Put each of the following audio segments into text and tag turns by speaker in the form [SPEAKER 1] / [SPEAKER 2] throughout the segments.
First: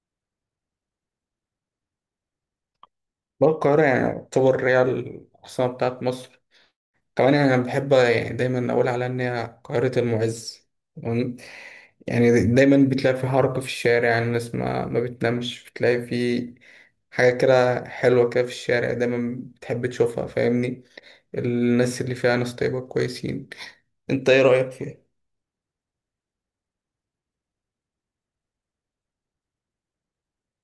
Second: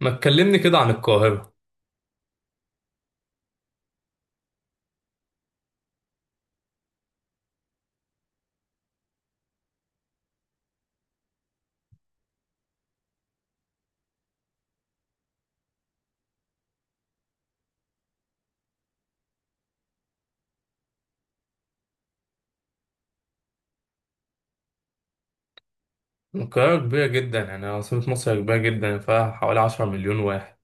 [SPEAKER 1] ما تكلمني كده عن القاهرة
[SPEAKER 2] بقى القاهرة يعني تعتبر هي العاصمة بتاعت مصر. كمان يعني أنا بحب يعني دايما أقول على إن هي قاهرة المعز. تمام؟ يعني دايما بتلاقي في حركة في الشارع، يعني الناس ما بتنامش، بتلاقي في حاجة كده حلوة كده في الشارع دايما بتحب تشوفها. فاهمني، الناس اللي فيها ناس طيبة كويسين. أنت إيه رأيك فيها؟
[SPEAKER 1] القاهرة كبيرة جدا، يعني عاصمة مصر كبيرة جدا، فيها حوالي 10 مليون واحد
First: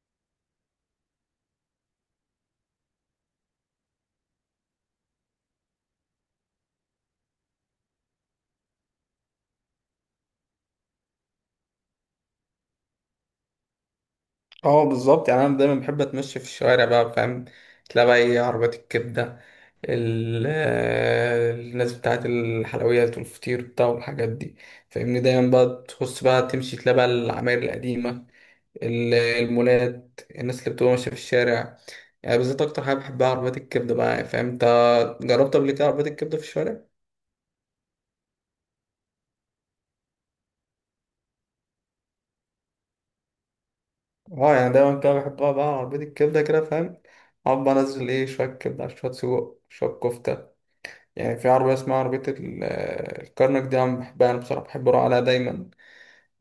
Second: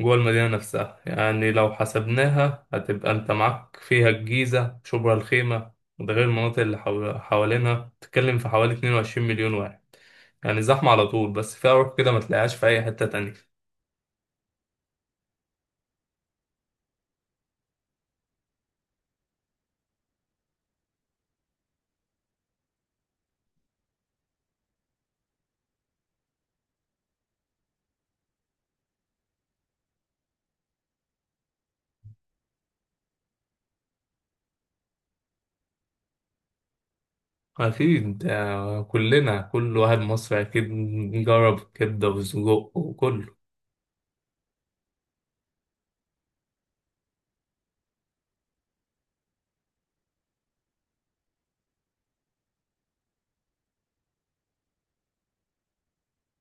[SPEAKER 1] جوه المدينة نفسها. يعني لو حسبناها هتبقى انت معاك فيها الجيزة، شبرا الخيمة، وده غير المناطق اللي حوالينها، تتكلم في حوالي 22 مليون واحد. يعني زحمة على طول، بس فيها روح كده ما تلاقيهاش في أي حتة تانية.
[SPEAKER 2] اه، بالظبط، يعني أنا دايما بحب أتمشى في الشوارع بقى فاهم. تلاقي بقى إيه؟ عربيات الكبدة، الناس بتاعت الحلويات والفطير بتاع والحاجات دي. فاهمني، دايما بقى تخص بقى تمشي تلاقي بقى العماير القديمة، المولات، الناس اللي بتبقى ماشية في الشارع. يعني بالذات أكتر حاجة بحبها عربيات الكبدة بقى، يعني فاهم أنت. جربت قبل كده عربيات الكبدة في الشارع؟
[SPEAKER 1] أكيد آه، كلنا كل واحد مصري أكيد جرب كبدة وسجق وكله.
[SPEAKER 2] اه، يعني دايما كده بحب أقعد بقى على عربية الكبدة كده فاهم. أقعد بقى أنزل إيه، شوية كبدة على شوية سجق شوية كفتة. يعني في عربية اسمها عربية الكرنك دي، أنا بحبها. أنا بصراحة بحب أروح عليها دايما.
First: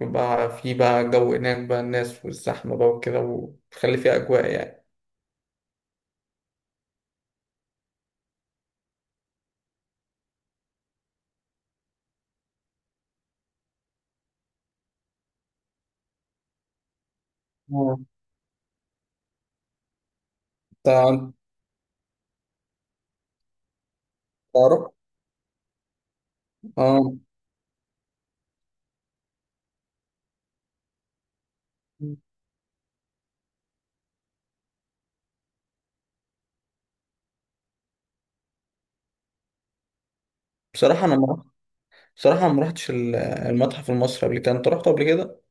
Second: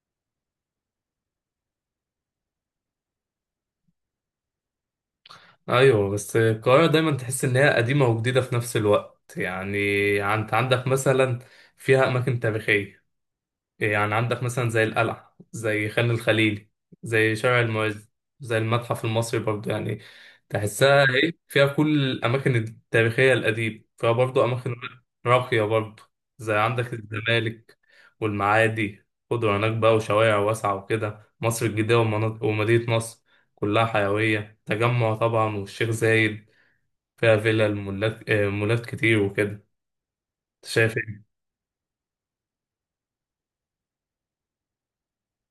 [SPEAKER 2] يبقى في بقى جو هناك بقى، الناس والزحمة بقى وكده، وتخلي فيها أجواء يعني.
[SPEAKER 1] ايوه، بس القاهره دايما تحس ان هي قديمه وجديده في نفس الوقت. يعني انت عندك مثلا فيها اماكن تاريخيه، يعني عندك مثلا زي القلعة، زي خان الخليلي، زي شارع
[SPEAKER 2] آه.
[SPEAKER 1] المعز، زي المتحف المصري برضو. يعني تحسها
[SPEAKER 2] تع-
[SPEAKER 1] ايه، فيها كل الأماكن التاريخية القديمة، فيها برضو أماكن
[SPEAKER 2] تعرف؟
[SPEAKER 1] راقية برضو، زي عندك
[SPEAKER 2] اه،
[SPEAKER 1] الزمالك والمعادي، خضرة هناك بقى وشوارع واسعة وكده، مصر الجديدة ومدينة نصر كلها حيوية تجمع طبعا، والشيخ زايد فيها فيلا المولات، مولات كتير وكده. انت شايف
[SPEAKER 2] بصراحة أنا
[SPEAKER 1] إيه؟
[SPEAKER 2] ما بصراحة أنا ما رحتش المتحف المصري قبل كده. أنت رحت قبل كده؟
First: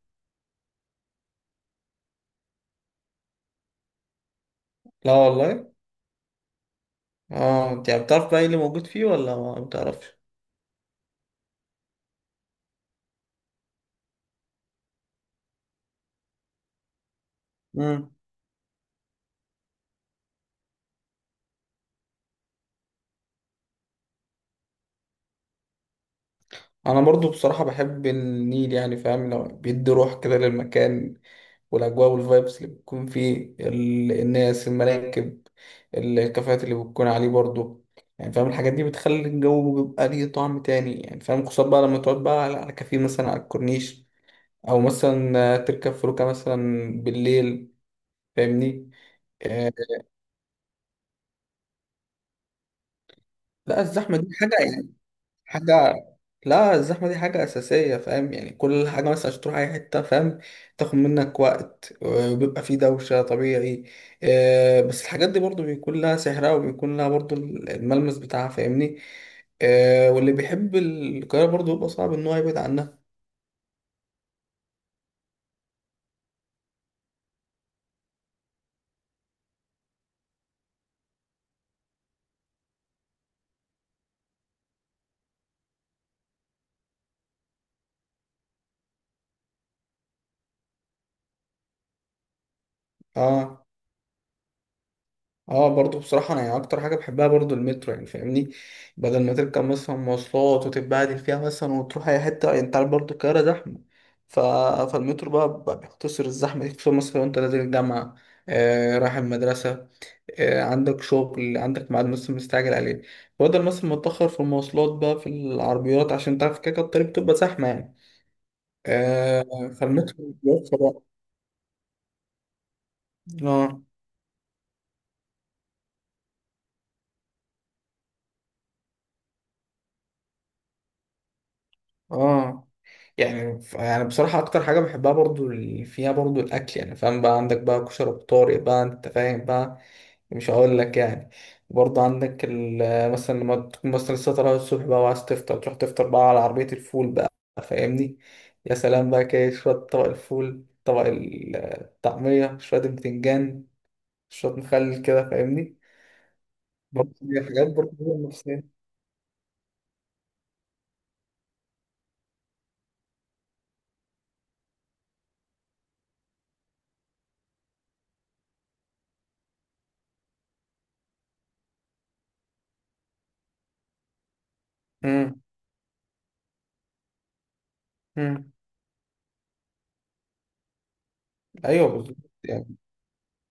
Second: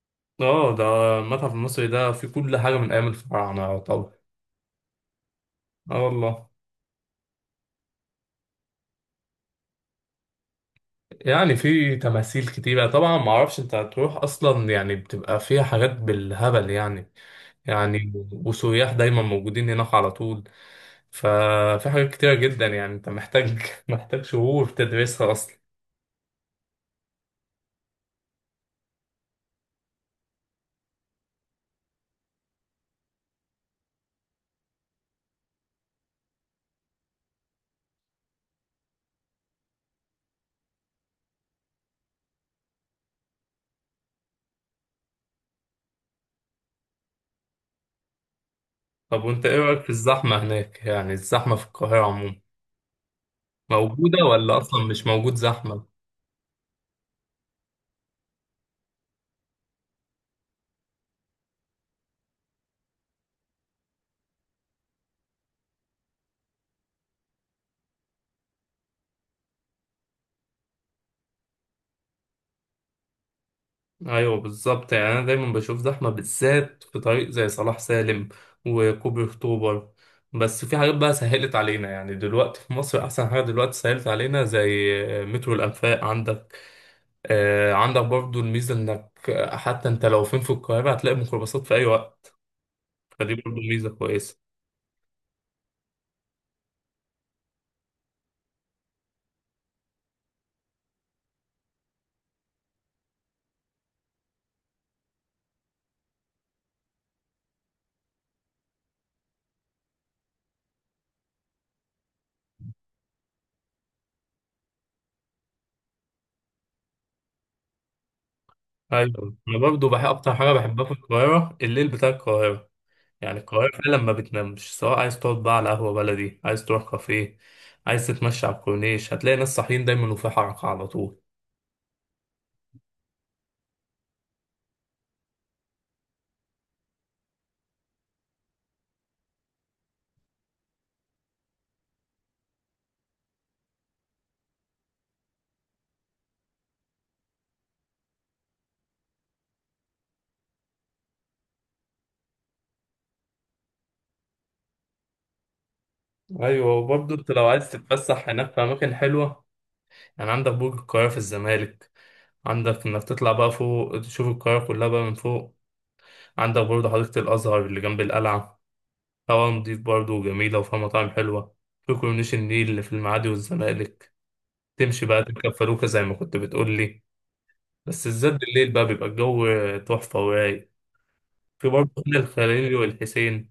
[SPEAKER 1] اه ده المتحف المصري ده فيه كل حاجة من أيام الفراعنة طبعا.
[SPEAKER 2] لا والله.
[SPEAKER 1] اه والله.
[SPEAKER 2] اه، أنت يعني بتعرف بقى إيه اللي موجود فيه ولا ما بتعرفش؟
[SPEAKER 1] يعني في تماثيل كتيرة طبعا، ما اعرفش انت هتروح اصلا يعني، بتبقى فيها حاجات بالهبل يعني،
[SPEAKER 2] مم.
[SPEAKER 1] يعني وسياح دايما موجودين هناك على طول. ففي حاجات كتيرة جدا، يعني انت محتاج محتاج شهور تدرسها اصلا.
[SPEAKER 2] أنا برضو بصراحة بحب النيل، يعني فاهم لو بيدي روح كده للمكان والأجواء والفايبس اللي بتكون فيه، الناس، المراكب، الكافيهات اللي بتكون عليه برضه. يعني فاهم الحاجات دي بتخلي الجو بيبقى ليه طعم تاني، يعني فاهم خصوصا بقى لما تقعد بقى على كافيه مثلا على الكورنيش، أو مثلا تركب فلوكة مثلا بالليل. فاهمني.
[SPEAKER 1] طب وانت ايه
[SPEAKER 2] آه،
[SPEAKER 1] رأيك في الزحمة هناك، يعني الزحمة في القاهرة عموما
[SPEAKER 2] لا،
[SPEAKER 1] موجودة
[SPEAKER 2] الزحمة دي
[SPEAKER 1] ولا اصلا
[SPEAKER 2] حاجة.
[SPEAKER 1] مش موجود زحمة؟
[SPEAKER 2] حاجة، لا الزحمة دي حاجة أساسية فاهم. يعني كل حاجة مثلا عشان تروح أي حتة فاهم تاخد منك وقت، وبيبقى فيه دوشة طبيعي. بس الحاجات دي برضو بيكون لها سحرها وبيكون لها برضو الملمس بتاعها فاهمني. واللي بيحب القاهرة برضو بيبقى صعب إن هو يبعد عنها.
[SPEAKER 1] ايوه بالظبط، يعني انا دايما بشوف زحمه بالذات في طريق زي صلاح سالم وكوبري اكتوبر. بس في حاجات بقى سهلت علينا، يعني دلوقتي في مصر احسن حاجه دلوقتي سهلت علينا زي مترو الانفاق عندك. آه، عندك برضو الميزه انك حتى انت لو فين في القاهره هتلاقي ميكروباصات في اي وقت، فدي برضو
[SPEAKER 2] اه.
[SPEAKER 1] ميزه كويسه.
[SPEAKER 2] اه، برضو بصراحة انا يعني اكتر حاجة بحبها برضو المترو يعني فاهمني. بدل ما تركب مثلا مواصلات وتتبهدل فيها مثلا وتروح اي حتة، يعني انت عارف برضو القاهرة زحمة. ف... فالمترو بقى بيختصر الزحمة دي، خصوصا مثلا لو انت نازل الجامعة، رايح المدرسة، عندك شغل، عندك ميعاد مثلا مستعجل عليه. بدل مثلا ما تتأخر في المواصلات بقى، في العربيات، عشان تعرف كده كده الطريق بتبقى زحمة يعني.
[SPEAKER 1] ايوه، انا برضو بحب
[SPEAKER 2] فالمترو
[SPEAKER 1] اكتر حاجه
[SPEAKER 2] بيوفر
[SPEAKER 1] بحبها في
[SPEAKER 2] وقت.
[SPEAKER 1] القاهره الليل بتاع القاهره. يعني القاهرة
[SPEAKER 2] اه.
[SPEAKER 1] فعلا ما بتنامش، سواء عايز تقعد بقى على قهوة بلدي، عايز تروح كافيه، عايز تتمشى على الكورنيش، هتلاقي ناس صاحيين دايما وفي حركة على طول.
[SPEAKER 2] اه، يعني يعني بصراحة أكتر حاجة بحبها برضو اللي فيها برضو الأكل. يعني فاهم بقى، عندك بقى كشري بطارق بقى، أنت فاهم بقى، مش هقول لك يعني. برضو عندك مثلا لما تكون مثلا لسه طالع الصبح بقى وعايز تفطر، تروح تفطر بقى على عربية الفول بقى. فاهمني. يا سلام بقى كده، شوية طبق الفول، طبق الطعمية، شوية البتنجان، شوية مخلل كده فاهمني.
[SPEAKER 1] أيوة،
[SPEAKER 2] برضو
[SPEAKER 1] وبرضه أنت
[SPEAKER 2] دي
[SPEAKER 1] لو
[SPEAKER 2] حاجات
[SPEAKER 1] عايز
[SPEAKER 2] برضو
[SPEAKER 1] تتفسح هناك في
[SPEAKER 2] نفسية.
[SPEAKER 1] أماكن حلوة، يعني عندك برج القاهرة في الزمالك، عندك إنك تطلع بقى فوق تشوف القاهرة كلها بقى من فوق. عندك برضه حديقة الأزهر اللي جنب القلعة، هوا نضيف برضه وجميلة وفيها مطاعم حلوة. في كورنيش النيل اللي في المعادي والزمالك، تمشي بقى
[SPEAKER 2] أمم.
[SPEAKER 1] تركب فلوكة زي ما كنت بتقولي، بس الزاد
[SPEAKER 2] أمم.
[SPEAKER 1] بالليل بقى بيبقى الجو تحفة ورايق. في
[SPEAKER 2] أيوه
[SPEAKER 1] برضه
[SPEAKER 2] بالظبط
[SPEAKER 1] هنا الخليلي
[SPEAKER 2] يعني.
[SPEAKER 1] والحسين،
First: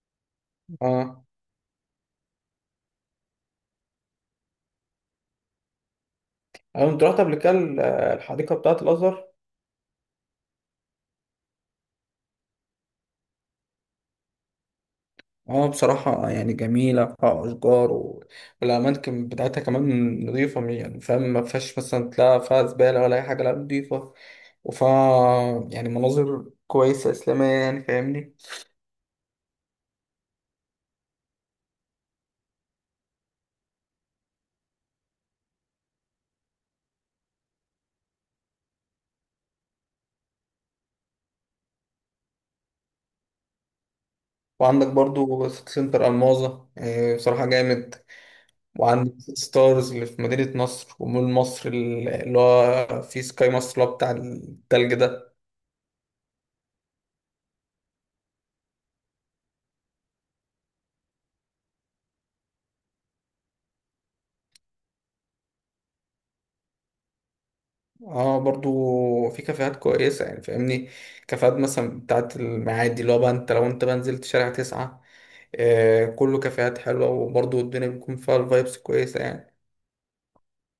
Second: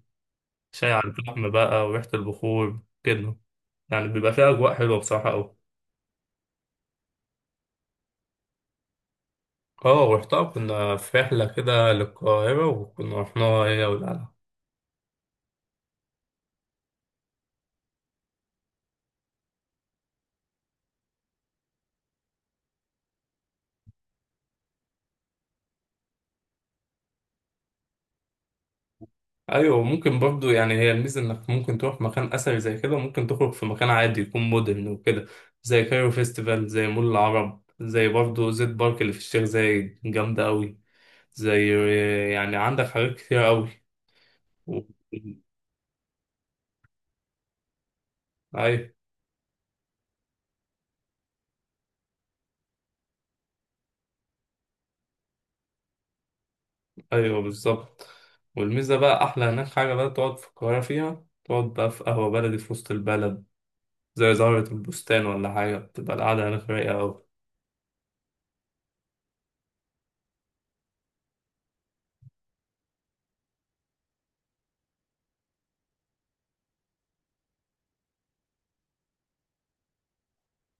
[SPEAKER 1] شاي على
[SPEAKER 2] اه،
[SPEAKER 1] الفحم بقى وريحة البخور كده، يعني بيبقى فيها أجواء حلوة بصراحة أوي.
[SPEAKER 2] أنا كنت رحت قبل كده الحديقة بتاعة الأزهر.
[SPEAKER 1] اه رحتها، كنا في رحلة كده للقاهرة وكنا رحناها هي والعيلة.
[SPEAKER 2] اه، بصراحة يعني جميلة، فيها أشجار والأماكن بتاعتها كمان نظيفة، يعني فاهم ما فيهاش مثلا تلاقي فيها زبالة ولا أي حاجة، لا نظيفة. وفيها يعني مناظر كويسة إسلامية يعني فاهمني.
[SPEAKER 1] أيوة ممكن برضه، يعني هي الميزة إنك ممكن تروح مكان أثري زي كده، وممكن تخرج في مكان عادي يكون مودرن وكده، زي كايرو فيستيفال، زي مول العرب، زي برضه زيت بارك اللي في الشيخ زايد جامدة أوي، زي، يعني عندك حاجات كتير أوي. و...
[SPEAKER 2] وعندك برضو سيتي سنتر ألماظة، بصراحة جامد.
[SPEAKER 1] أيوة.
[SPEAKER 2] وعندك ستارز اللي في مدينة نصر، ومول مصر اللي هو في سكاي مصر اللي هو بتاع التلج ده.
[SPEAKER 1] ايوه بالظبط، والميزه بقى احلى هناك حاجه بقى تقعد في القاهره فيها، تقعد بقى في قهوه بلدي في وسط البلد زي زهره البستان ولا حاجه، بتبقى القعده هناك رايقه أوي.
[SPEAKER 2] اه، برضو في كافيهات كويسة يعني فاهمني. كافيهات مثلا بتاعت المعادي، اللي هو بقى لو انت بقى نزلت شارع 9، كله كافيهات حلوة، وبرضو الدنيا بيكون فيها الفايبس كويسة يعني.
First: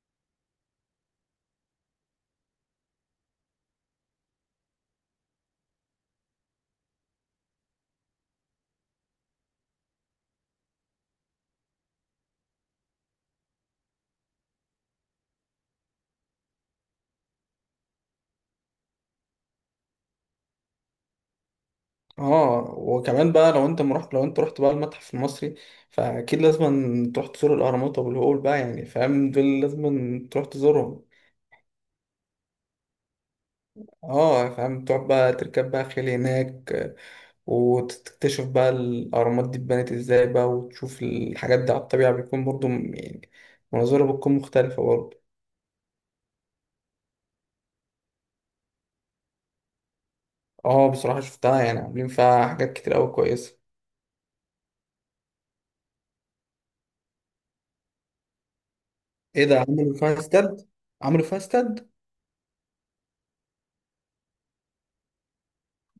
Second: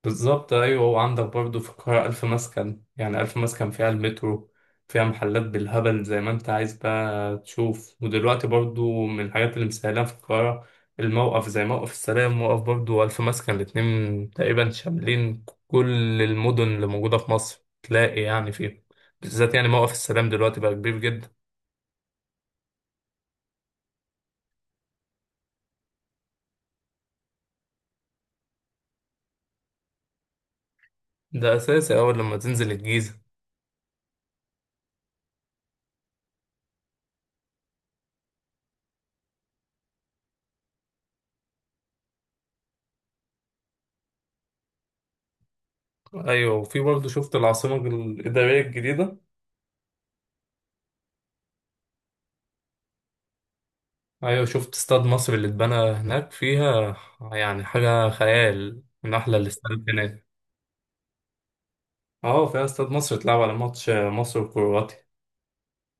[SPEAKER 1] بالظبط أيوة، وعندك برضو في القاهرة ألف مسكن، يعني ألف مسكن فيها المترو، فيها محلات بالهبل زي ما أنت عايز بقى تشوف. ودلوقتي برضو من الحاجات اللي مسهلاها في القاهرة الموقف، زي موقف السلام، موقف برضو ألف مسكن الاتنين تقريبا شاملين كل المدن اللي موجودة في مصر تلاقي يعني فيه. بالذات يعني موقف السلام دلوقتي بقى كبير جدا.
[SPEAKER 2] اه، وكمان بقى لو انت مرحت، لو انت رحت بقى المتحف المصري، فأكيد لازم تروح تزور الأهرامات وأبو الهول بقى. يعني فاهم، دول لازم تروح تزورهم.
[SPEAKER 1] ده أساسي أول لما تنزل الجيزة.
[SPEAKER 2] اه، فاهم، تقعد بقى تركب بقى خيل هناك، وتكتشف بقى الأهرامات دي اتبنت ازاي بقى، وتشوف الحاجات دي على الطبيعة، بيكون برضو يعني مناظرها بتكون مختلفة برضو.
[SPEAKER 1] أيوة، وفي برضو شفت العاصمة الإدارية الجديدة.
[SPEAKER 2] اه، بصراحة شفتها، يعني عاملين فيها حاجات كتير أوي كويسة.
[SPEAKER 1] ايوه شفت استاد مصر اللي اتبنى هناك فيها، يعني حاجة خيال، من احلى
[SPEAKER 2] ايه ده؟
[SPEAKER 1] الاستاد
[SPEAKER 2] عملوا فيها
[SPEAKER 1] هناك.
[SPEAKER 2] استاد؟ عملوا فيها استاد؟
[SPEAKER 1] اه فيها استاد مصر اتلعب على ماتش مصر وكرواتيا.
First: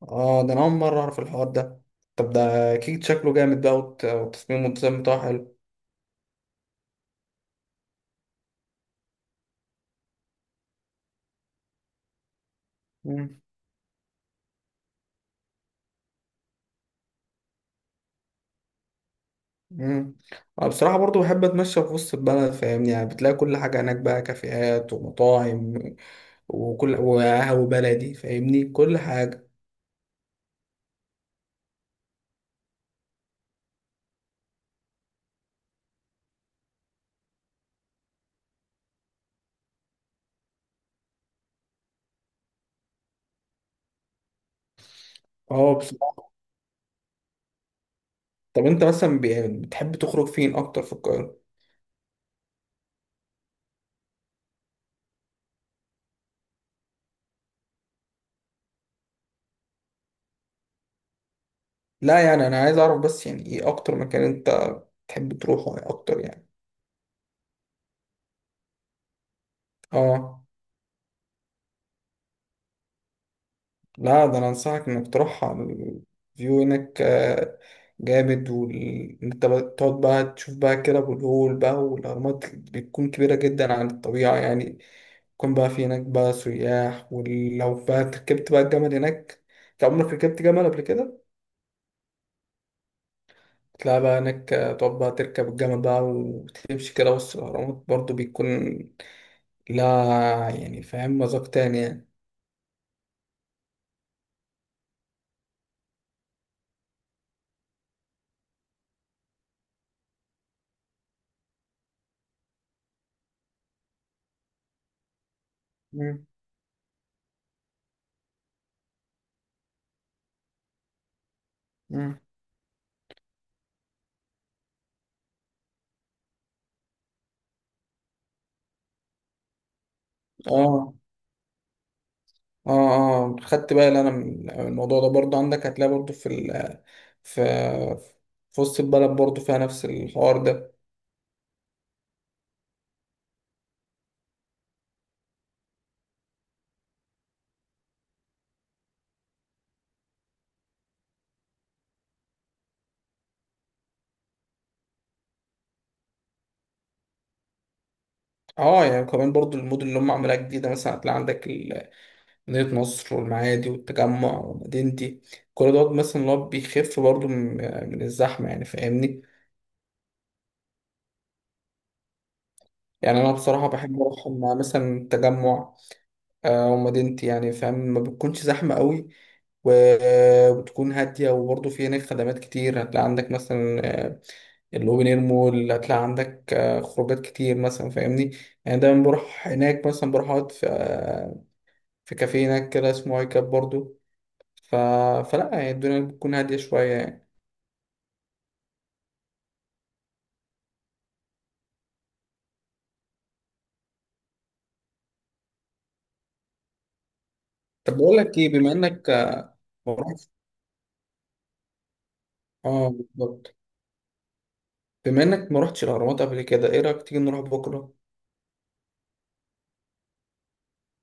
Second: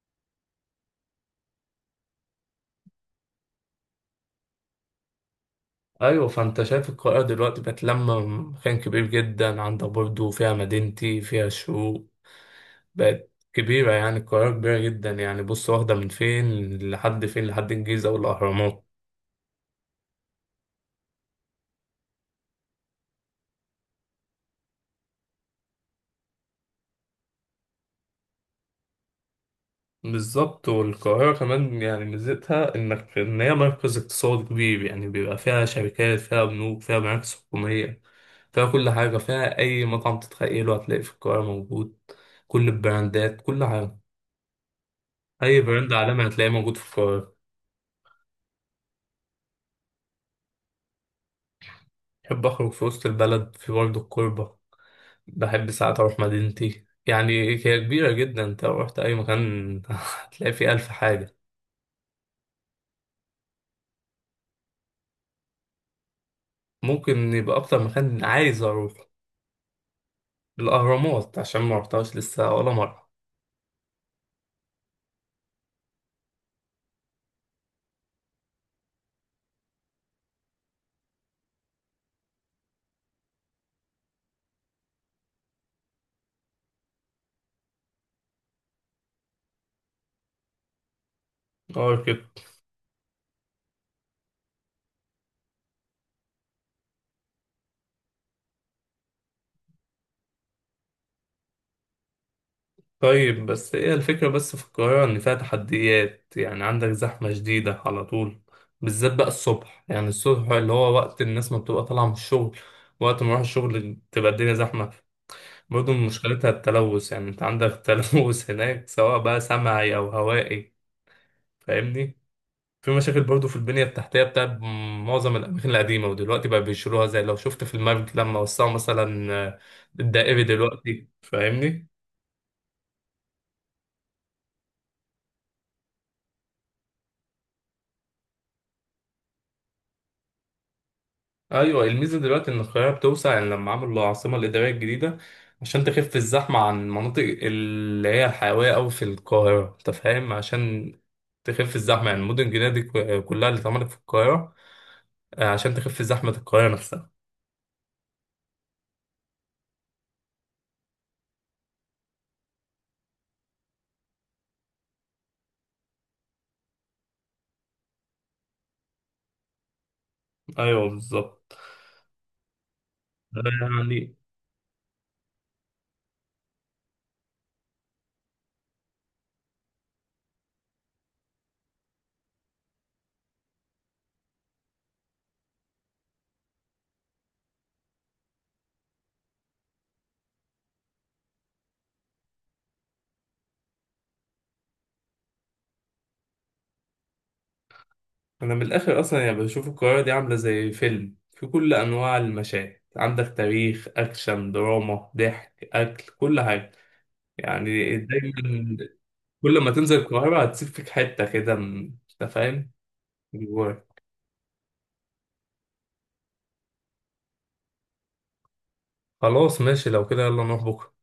[SPEAKER 2] اه، ده أنا أول مرة أعرف الحوار ده. طب ده أكيد شكله جامد بقى، والتصميم والديزاين بتاعه حلو.
[SPEAKER 1] ايوه، فانت شايف القاهرة دلوقتي بقت لما مكان كبير جدا، عندك برضو فيها مدينتي، فيها الشروق، بقت
[SPEAKER 2] مم.
[SPEAKER 1] كبيرة، يعني القاهرة كبيرة جدا. يعني بص واخدة من فين لحد فين، لحد الجيزة والأهرامات.
[SPEAKER 2] مم. أنا بصراحة برضو بحب أتمشى في وسط البلد فاهمني، يعني بتلاقي كل حاجة هناك بقى، كافيهات ومطاعم وقهوة بلدي، فاهمني، كل حاجة.
[SPEAKER 1] بالظبط، والقاهرة كمان يعني ميزتها إنك إن هي مركز اقتصادي كبير، يعني بيبقى فيها شركات، فيها بنوك، فيها مراكز حكومية، فيها كل حاجة، فيها أي مطعم تتخيله هتلاقي في القاهرة موجود. كل البراندات كل حاجة، أي
[SPEAKER 2] اه،
[SPEAKER 1] براند
[SPEAKER 2] بصراحة.
[SPEAKER 1] عالمي هتلاقيه موجود في القاهرة.
[SPEAKER 2] طب انت مثلا يعني بتحب تخرج فين اكتر في القاهرة؟
[SPEAKER 1] بحب أخرج في وسط البلد، في برضه الكوربة، بحب ساعات أروح مدينتي. يعني هي كبيرة جدا، أنت لو رحت أي مكان هتلاقي فيه ألف حاجة.
[SPEAKER 2] لا، يعني انا عايز اعرف بس يعني ايه اكتر مكان انت بتحب تروحه يعني اكتر يعني.
[SPEAKER 1] ممكن يبقى أكتر مكان عايز أروح
[SPEAKER 2] اه.
[SPEAKER 1] الأهرامات، عشان ما رحتهاش لسه ولا مرة.
[SPEAKER 2] لا، ده انا انصحك انك تروح على الفيو هناك، جامد. تقعد بقى تشوف بقى كده ابو الهول بقى والاهرامات، بتكون كبيرة جدا عن الطبيعة يعني. يكون بقى في هناك بقى سياح، ولو بقى ركبت بقى الجمل هناك. انت عمرك ركبت جمل قبل كده؟
[SPEAKER 1] أه كده.
[SPEAKER 2] تلاقي بقى هناك، تقعد بقى تركب الجمل بقى وتمشي كده وسط الأهرامات، برضه بيكون لها يعني فاهم مذاق تاني يعني.
[SPEAKER 1] طيب، بس هي الفكرة بس في القاهرة إن فيها تحديات، يعني عندك زحمة شديدة على طول، بالذات بقى الصبح، يعني الصبح اللي هو وقت الناس ما بتبقى طالعة من الشغل، وقت ما أروح الشغل تبقى الدنيا زحمة. برضه
[SPEAKER 2] مم.
[SPEAKER 1] مشكلتها التلوث، يعني أنت عندك تلوث هناك سواء بقى سمعي أو هوائي، فاهمني.
[SPEAKER 2] مم.
[SPEAKER 1] في مشاكل برضه في البنية التحتية بتاع معظم الأماكن القديمة، ودلوقتي بقى بيشيلوها زي لو شفت في المرج لما وسعوا مثلا، الدائري
[SPEAKER 2] اه،
[SPEAKER 1] دلوقتي فاهمني.
[SPEAKER 2] اه، اه، خدت بالي انا من الموضوع ده برضه. عندك هتلاقي برضه في ال في في وسط البلد برضه فيها نفس الحوار ده.
[SPEAKER 1] ايوه الميزه دلوقتي ان القاهره بتوسع، يعني لما عملوا العاصمه الاداريه الجديده عشان تخف الزحمه عن المناطق اللي هي الحيويه قوي في القاهره، انت فاهم، عشان تخف الزحمه. يعني المدن الجديده دي كلها اللي اتعملت في القاهره عشان تخف زحمه القاهره نفسها.
[SPEAKER 2] اه، يعني كمان برضه المدن اللي هم عاملاها جديدة مثلا، هتلاقي عندك مدينة نصر والمعادي والتجمع ومدينتي، كل دوت مثلا اللي هو بيخف برضه من الزحمة يعني فاهمني.
[SPEAKER 1] ايوه بالظبط.
[SPEAKER 2] يعني انا بصراحه بحب
[SPEAKER 1] يعني
[SPEAKER 2] اروح مع مثلا تجمع، ومدينتي. يعني فاهم ما بتكونش زحمه قوي و- وبتكون هاديه، وبرضه في هناك خدمات كتير، هتلاقي عندك مثلا الاوبن اير مول، هتلاقي عندك خروجات كتير مثلا فاهمني. يعني دايما بروح هناك، مثلا بروح اقعد في كافيه هناك كده اسمه هاي كاب برضه. ف... فلا يعني الدنيا بتكون هاديه شويه يعني.
[SPEAKER 1] انا من الاخر اصلا يعني بشوف القاهره دي عامله زي فيلم، في كل انواع المشاهد، عندك تاريخ، اكشن، دراما، ضحك، اكل، كل حاجه.
[SPEAKER 2] طب
[SPEAKER 1] يعني
[SPEAKER 2] بقول
[SPEAKER 1] دايما
[SPEAKER 2] لك ايه، بما انك
[SPEAKER 1] كل ما
[SPEAKER 2] ما
[SPEAKER 1] تنزل
[SPEAKER 2] رحتش،
[SPEAKER 1] القاهرة هتسيب فيك حتة كده. انت فاهم
[SPEAKER 2] اه بالظبط،
[SPEAKER 1] جواك.
[SPEAKER 2] بما انك ما رحتش الاهرامات قبل كده، ايه رايك تيجي نروح بكره؟
[SPEAKER 1] خلاص ماشي، لو كده يلا نروح بكرة.